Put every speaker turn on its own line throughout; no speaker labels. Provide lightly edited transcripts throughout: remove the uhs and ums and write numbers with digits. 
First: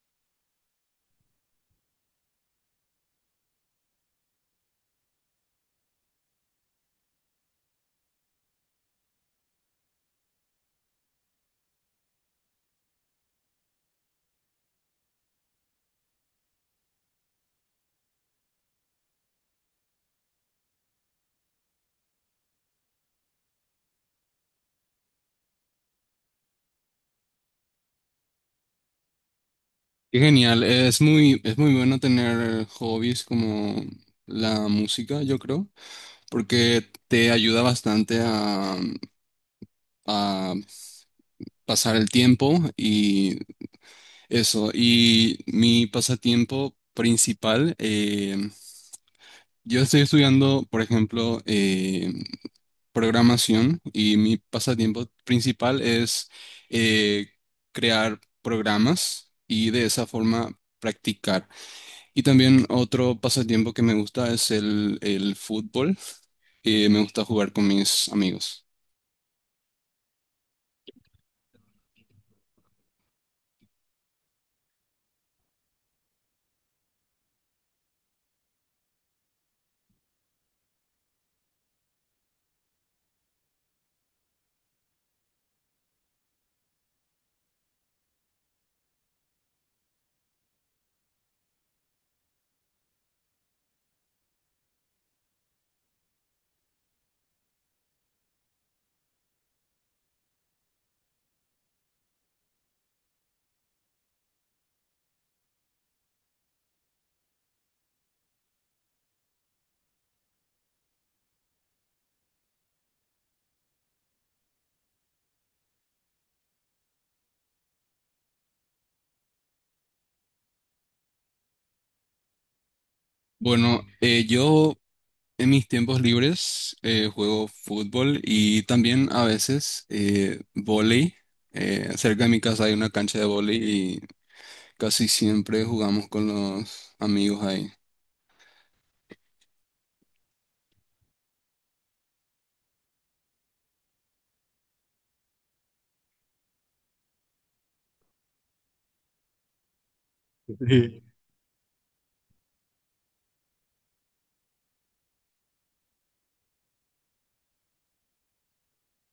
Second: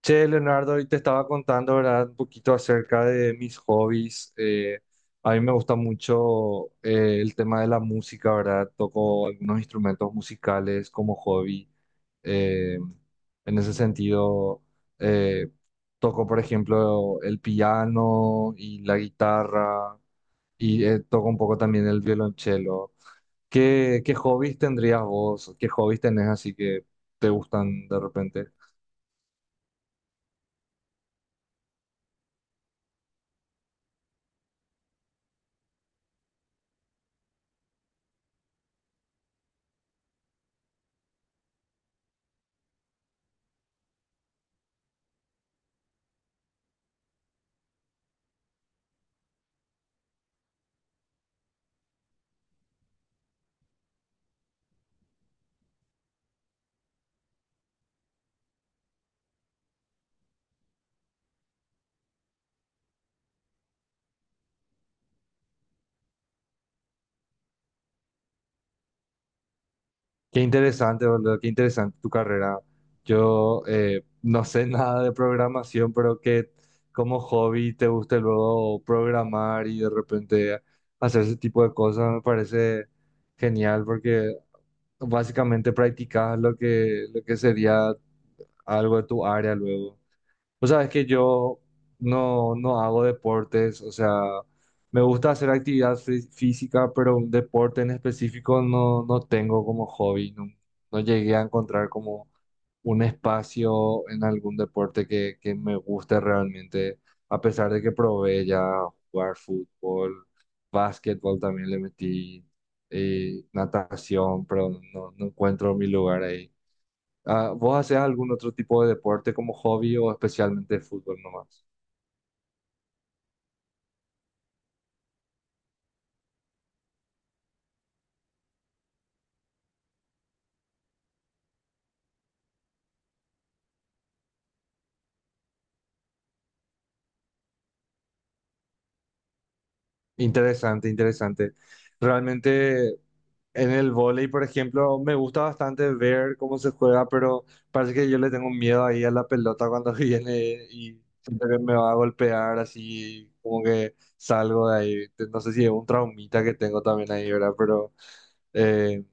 Che, Leonardo, hoy te estaba contando, ¿verdad? Un poquito acerca de mis hobbies. A mí me gusta mucho el tema de la música, ¿verdad? Toco algunos instrumentos musicales como hobby. Eh, en ese sentido, eh, toco, por ejemplo, el piano y la guitarra y toco un poco también el violonchelo. ¿Qué hobbies tendrías vos? ¿Qué hobbies tenés así que te gustan de repente?
Qué genial, es muy bueno tener hobbies como la música, yo creo, porque te ayuda bastante a pasar el tiempo y eso. Y mi pasatiempo principal, yo estoy estudiando, por ejemplo, programación y mi pasatiempo principal es eh, crear programas y de esa forma practicar. Y también otro pasatiempo que me gusta es el fútbol. Me gusta jugar con mis amigos.
Qué interesante, boludo, qué interesante tu carrera. Yo no sé nada de programación, pero que como hobby te guste luego programar y de repente hacer ese tipo de cosas me parece genial porque básicamente practicas lo que sería algo de tu área luego. O sabes que yo no hago deportes, o sea, me gusta hacer actividad física, pero un deporte en específico no tengo como hobby, no, no llegué a encontrar como un espacio en algún deporte que me guste realmente, a pesar de que probé ya jugar fútbol, básquetbol también le metí, natación, pero no, no encuentro mi lugar ahí. Ah, ¿vos hacés algún otro tipo de deporte como hobby o especialmente fútbol nomás?
Bueno, yo en mis tiempos libres juego fútbol y también a veces vóley. Cerca de mi casa hay una cancha de vóley y casi siempre jugamos con los amigos ahí.
Interesante, interesante. Realmente en el vóley, por ejemplo, me gusta bastante ver cómo se juega, pero parece que yo le tengo miedo ahí a la pelota cuando viene y siento que me va a golpear así, como que salgo de ahí. No sé si es un traumita que tengo también ahí, ¿verdad? Pero eh,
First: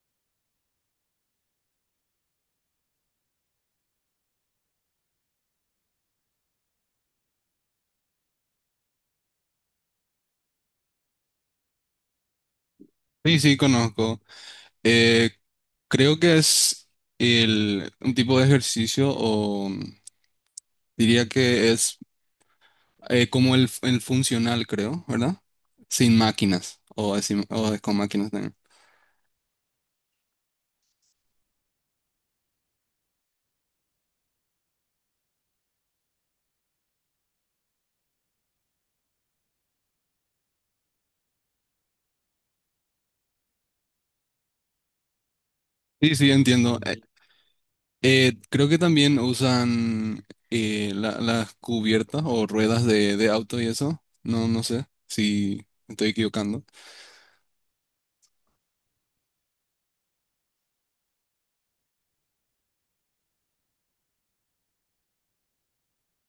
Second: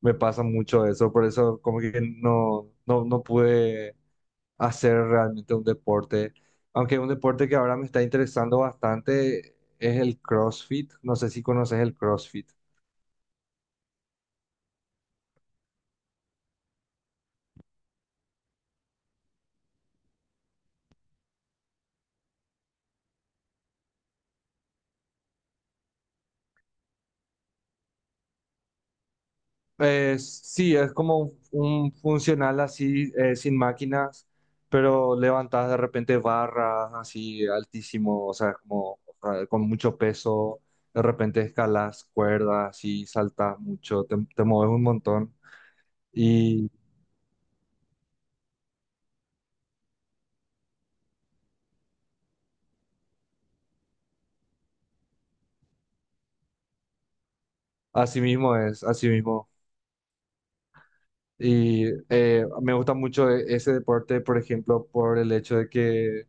me pasa mucho eso, por eso como que no pude hacer realmente un deporte. Aunque un deporte que ahora me está interesando bastante es el CrossFit. No sé si conoces el CrossFit.
Sí, sí, conozco. Eh, Creo que es un tipo de ejercicio o diría que es como el funcional, creo, ¿verdad? Sin máquinas o, o con máquinas también.
Es, sí, es como un funcional así, sin máquinas, pero levantas de repente barras así altísimo, o sea, como con mucho peso. De repente escalas cuerdas y saltas mucho, te mueves un montón.
Sí, sí,
Y
entiendo. Creo que también usan las cubiertas o ruedas de auto y eso. No, no sé si me estoy equivocando.
así mismo es, así mismo. Y me gusta mucho ese deporte, por ejemplo, por el hecho de que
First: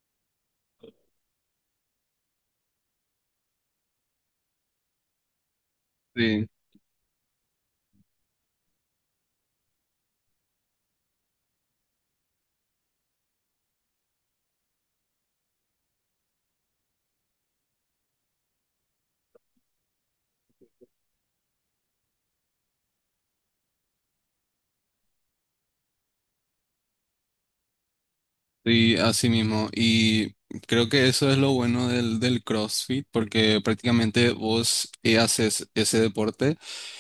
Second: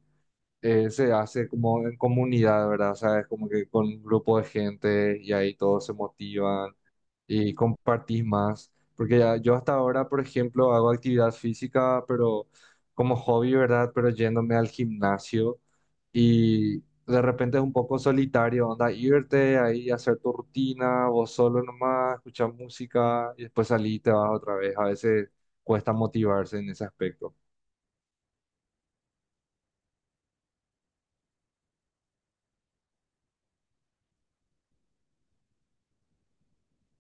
se hace como en comunidad, ¿verdad? O sea, es como que con un grupo de gente y ahí todos se
Sí.
motivan y compartís más. Porque ya, yo hasta ahora, por ejemplo, hago actividad física, pero como hobby, ¿verdad? Pero yéndome al gimnasio y de repente es un poco solitario, onda, irte ahí, hacer tu rutina, vos solo nomás, escuchar música y después salir y te vas otra vez. A veces cuesta motivarse en ese aspecto.
Sí, así mismo. Y creo que eso es lo bueno del CrossFit, porque prácticamente vos haces ese deporte,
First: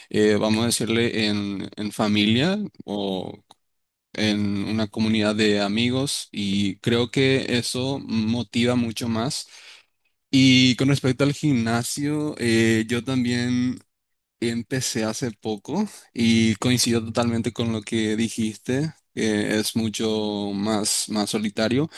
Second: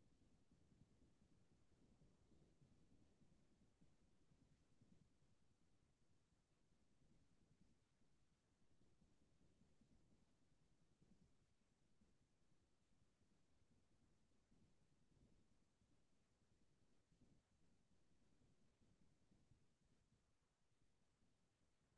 vamos a decirle, en familia o en una comunidad de amigos y creo que eso motiva mucho más. Y con respecto al gimnasio, yo también empecé hace poco y coincido totalmente con lo que dijiste, que es mucho más, más solitario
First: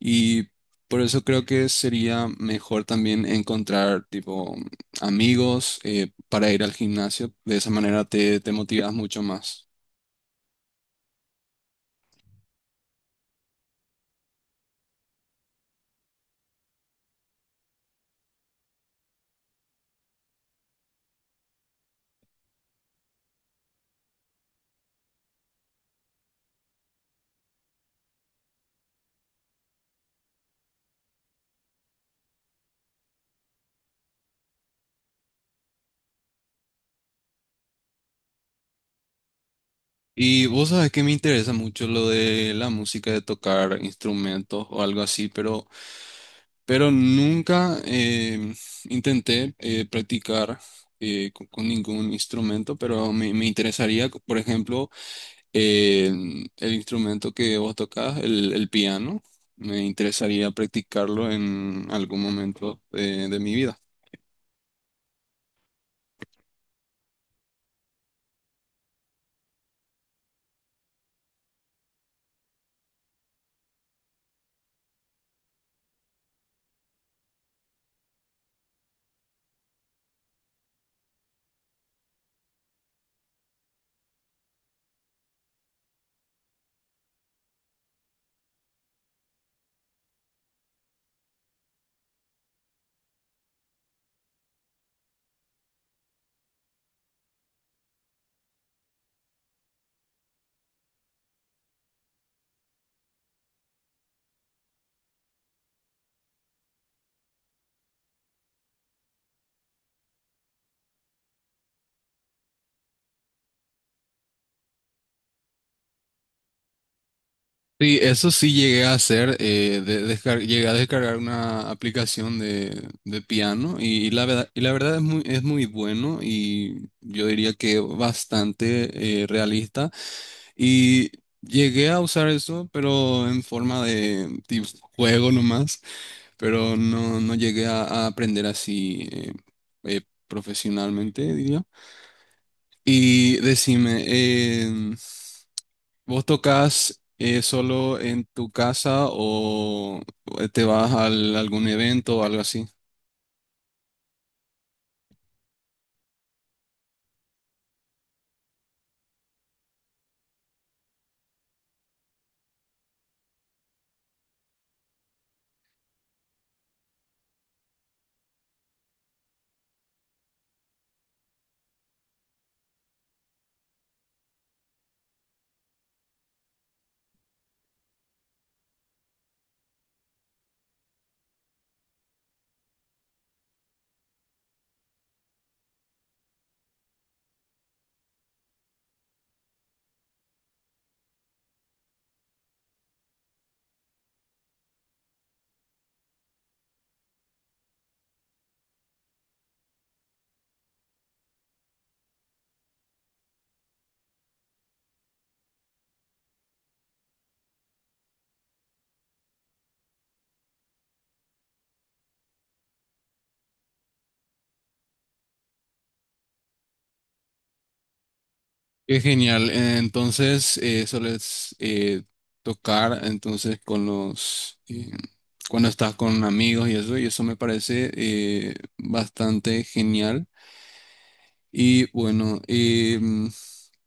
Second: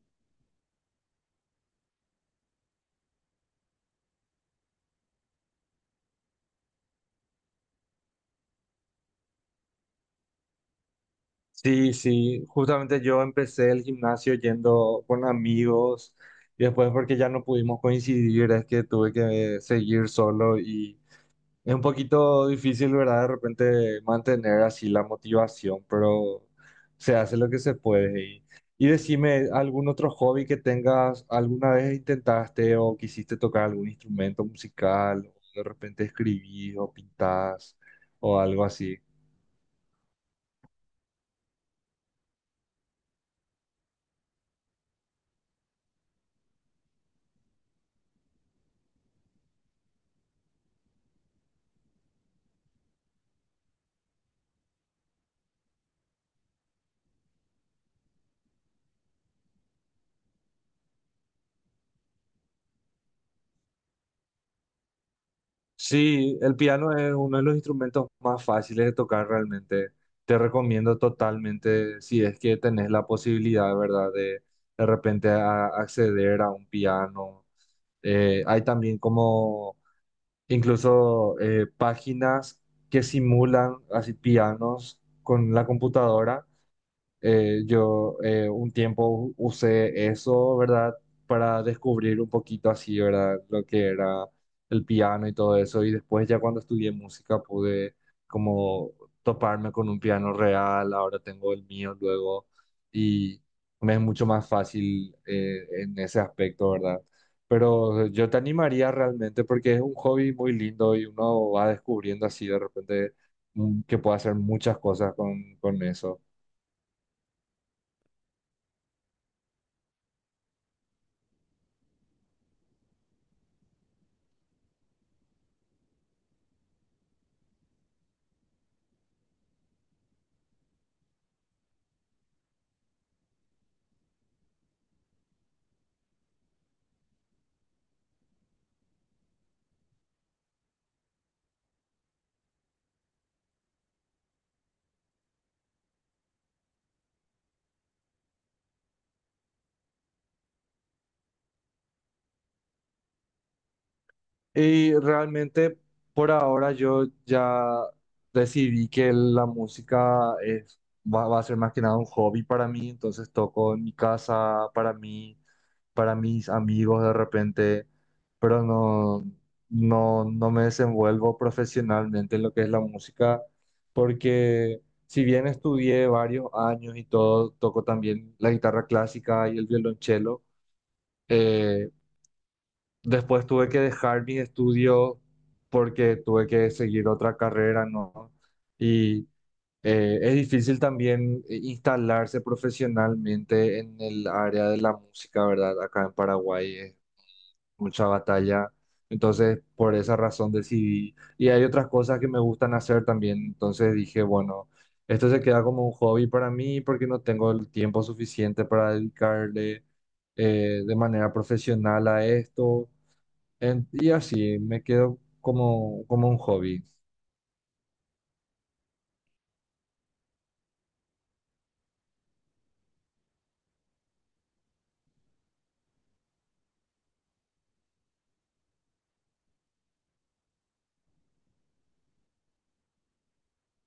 y por eso creo que sería mejor también encontrar tipo amigos para ir al gimnasio. De esa manera te motivas mucho más.
Sí, sí, justamente yo empecé el gimnasio yendo con amigos y después porque ya no pudimos coincidir es que tuve que seguir solo y es un poquito difícil, ¿verdad? De repente mantener así la motivación, pero se hace lo que se puede. Y decime, ¿algún otro hobby que tengas? ¿Alguna vez intentaste o quisiste tocar algún instrumento musical? O de repente escribís o pintás o algo así.
Y vos sabés que me interesa mucho lo de la música, de tocar instrumentos o algo así, pero nunca intenté practicar ningún instrumento, pero me interesaría, por ejemplo, eh, el instrumento que vos tocás, el piano, me interesaría practicarlo en algún momento de mi vida.
Sí, el piano es uno de los instrumentos más fáciles de tocar realmente. Te recomiendo totalmente, si es que tenés la posibilidad, ¿verdad? De repente acceder a un piano. Hay también como incluso páginas que simulan así pianos con la computadora. Yo un tiempo usé eso, ¿verdad? Para descubrir un poquito así, ¿verdad? Lo que era el piano y todo eso. Y después ya cuando estudié música pude como toparme con un piano real. Ahora tengo el mío luego y me es mucho más fácil en ese aspecto, ¿verdad? Pero yo te animaría realmente porque es un hobby muy lindo y uno va descubriendo así de repente que puede hacer muchas cosas con eso.
Sí, eso sí llegué a hacer, llegué a descargar una aplicación de piano y la verdad es muy bueno y yo diría que bastante realista y llegué a usar eso pero en forma de tipo juego nomás, pero no, no llegué a aprender así eh, profesionalmente diría. Y decime, em, ¿vos tocas solo en tu casa o te vas a algún evento o algo así?
Y realmente por ahora yo ya decidí que la música es, va, va a ser más que nada un hobby para mí, entonces toco en mi casa, para mí, para mis amigos de repente, pero no, no me desenvuelvo profesionalmente en lo que es la música, porque si bien estudié varios años y todo, toco también la guitarra clásica y el violonchelo. Eh, Después tuve que dejar mis estudios porque tuve que seguir otra carrera, ¿no? Y es difícil también instalarse profesionalmente en el área de la música, ¿verdad? Acá en Paraguay es mucha batalla. Entonces, por esa razón decidí. Y hay otras cosas que me gustan hacer también. Entonces dije, bueno, esto se queda como un hobby para mí porque no tengo el tiempo suficiente para dedicarle de manera profesional a esto. Y así me quedo como, como un hobby.
Qué genial. Entonces, sueles tocar entonces con los cuando estás con amigos y eso me parece bastante genial. Y bueno, eh, mm,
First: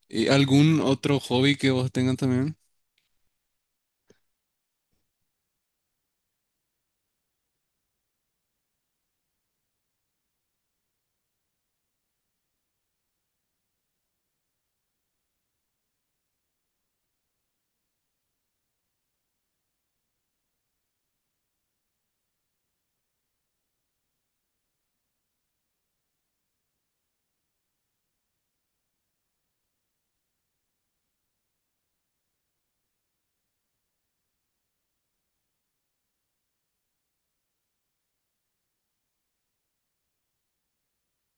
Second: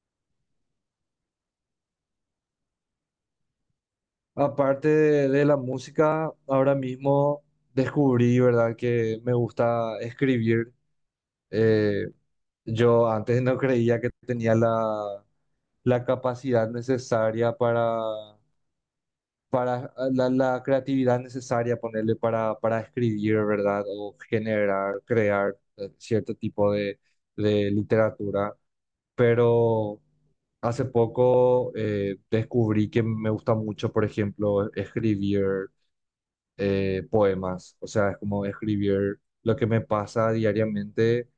eh, ¿algún otro hobby que vos tengas también?
Aparte de la música, ahora mismo descubrí, ¿verdad?, que me gusta escribir. Eh, yo antes no creía que tenía la, la capacidad necesaria para la, la creatividad necesaria, ponerle para escribir, ¿verdad?, o generar, crear cierto tipo de literatura. Pero hace poco descubrí que me gusta mucho, por ejemplo, escribir poemas. O sea, es como escribir lo que me pasa diariamente,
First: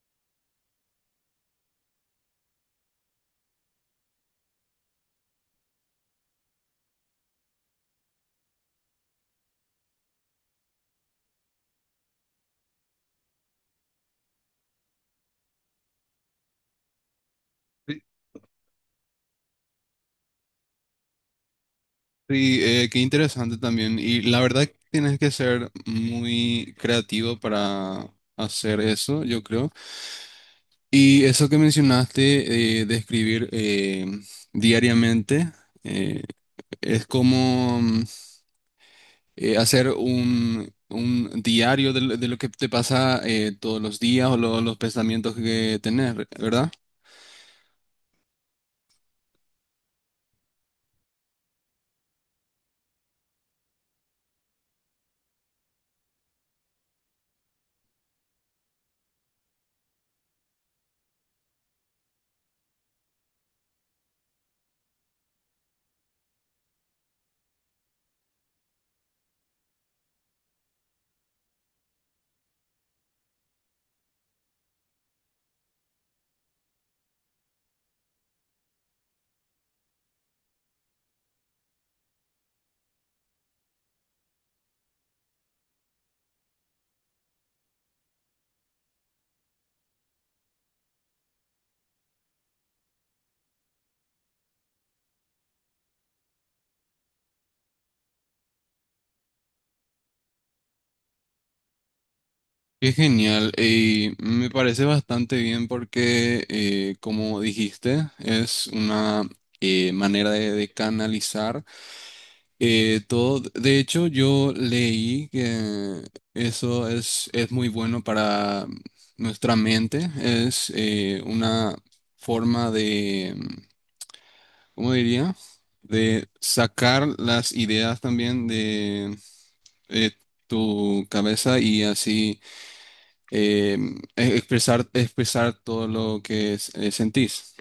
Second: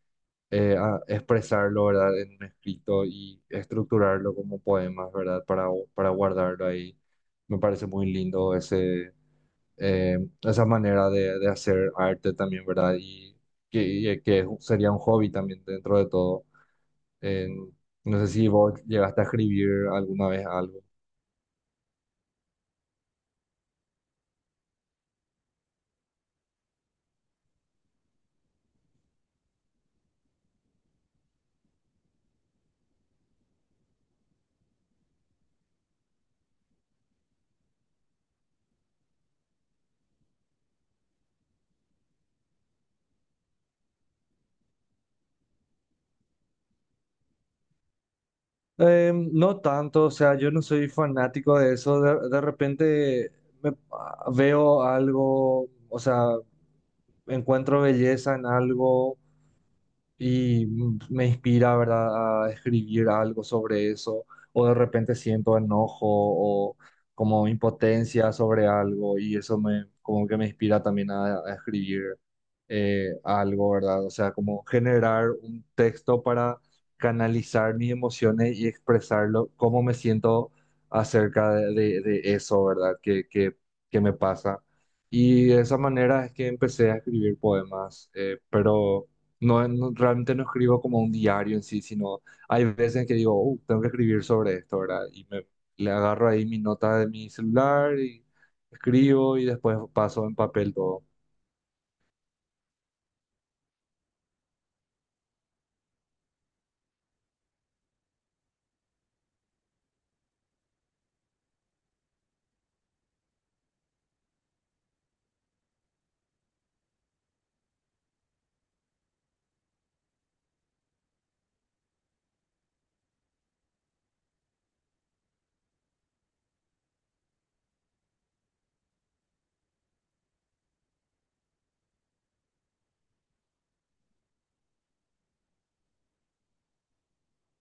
a expresarlo, ¿verdad? En un escrito y estructurarlo como poemas, ¿verdad? Para guardarlo ahí. Me parece muy lindo ese, eh, esa manera de hacer arte también, ¿verdad? Y que sería un hobby también dentro de todo. En- no sé si vos llegaste a escribir alguna vez algo.
Sí, qué interesante también. Y la verdad que tienes que ser muy creativo para hacer eso, yo creo. Y eso que mencionaste de escribir diariamente, eh, es como hacer un diario de lo que te pasa todos los días o los pensamientos que tenés, ¿verdad?
No tanto, o sea, yo no soy fanático de eso. De repente veo algo, o sea, encuentro belleza en algo y me inspira, ¿verdad?, a escribir algo sobre eso, o de repente siento enojo o como impotencia sobre algo y eso me, como que me inspira también a escribir algo, ¿verdad? O sea, como generar un texto para canalizar mis emociones y expresarlo, cómo me siento acerca de, de eso, ¿verdad?, que me pasa. Y de esa manera es que empecé a escribir poemas, pero... No, realmente no escribo como un diario en sí, sino hay veces en que digo, tengo que escribir sobre esto, ¿verdad?" Y me, le agarro ahí mi nota de mi celular y escribo y después paso en papel todo.
Qué genial, y me parece bastante bien porque, como dijiste, es una manera de canalizar todo. De hecho, yo leí que eso es muy bueno para nuestra mente, es una forma de, ¿cómo diría? De sacar las ideas también de eh, tu cabeza y así eh, expresar todo lo que sentís.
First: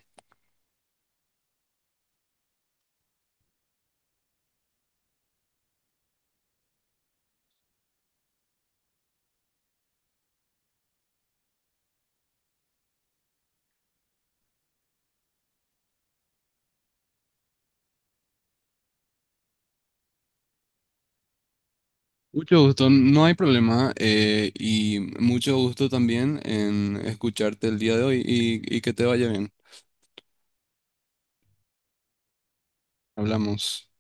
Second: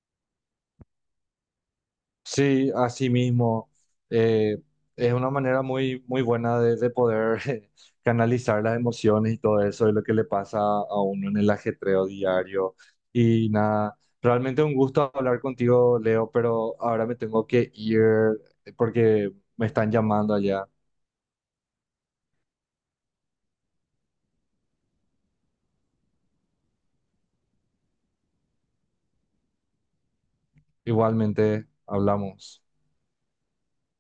Sí, así mismo. eh, es una manera muy, muy buena de poder canalizar las emociones y todo eso, y lo que le pasa a uno en el ajetreo diario. Y nada, realmente un gusto hablar contigo, Leo, pero ahora me tengo que ir porque me están llamando allá.
Mucho gusto, no hay problema y mucho gusto también en escucharte el día de hoy y que te vaya bien.
Igualmente, hablamos.
Hablamos.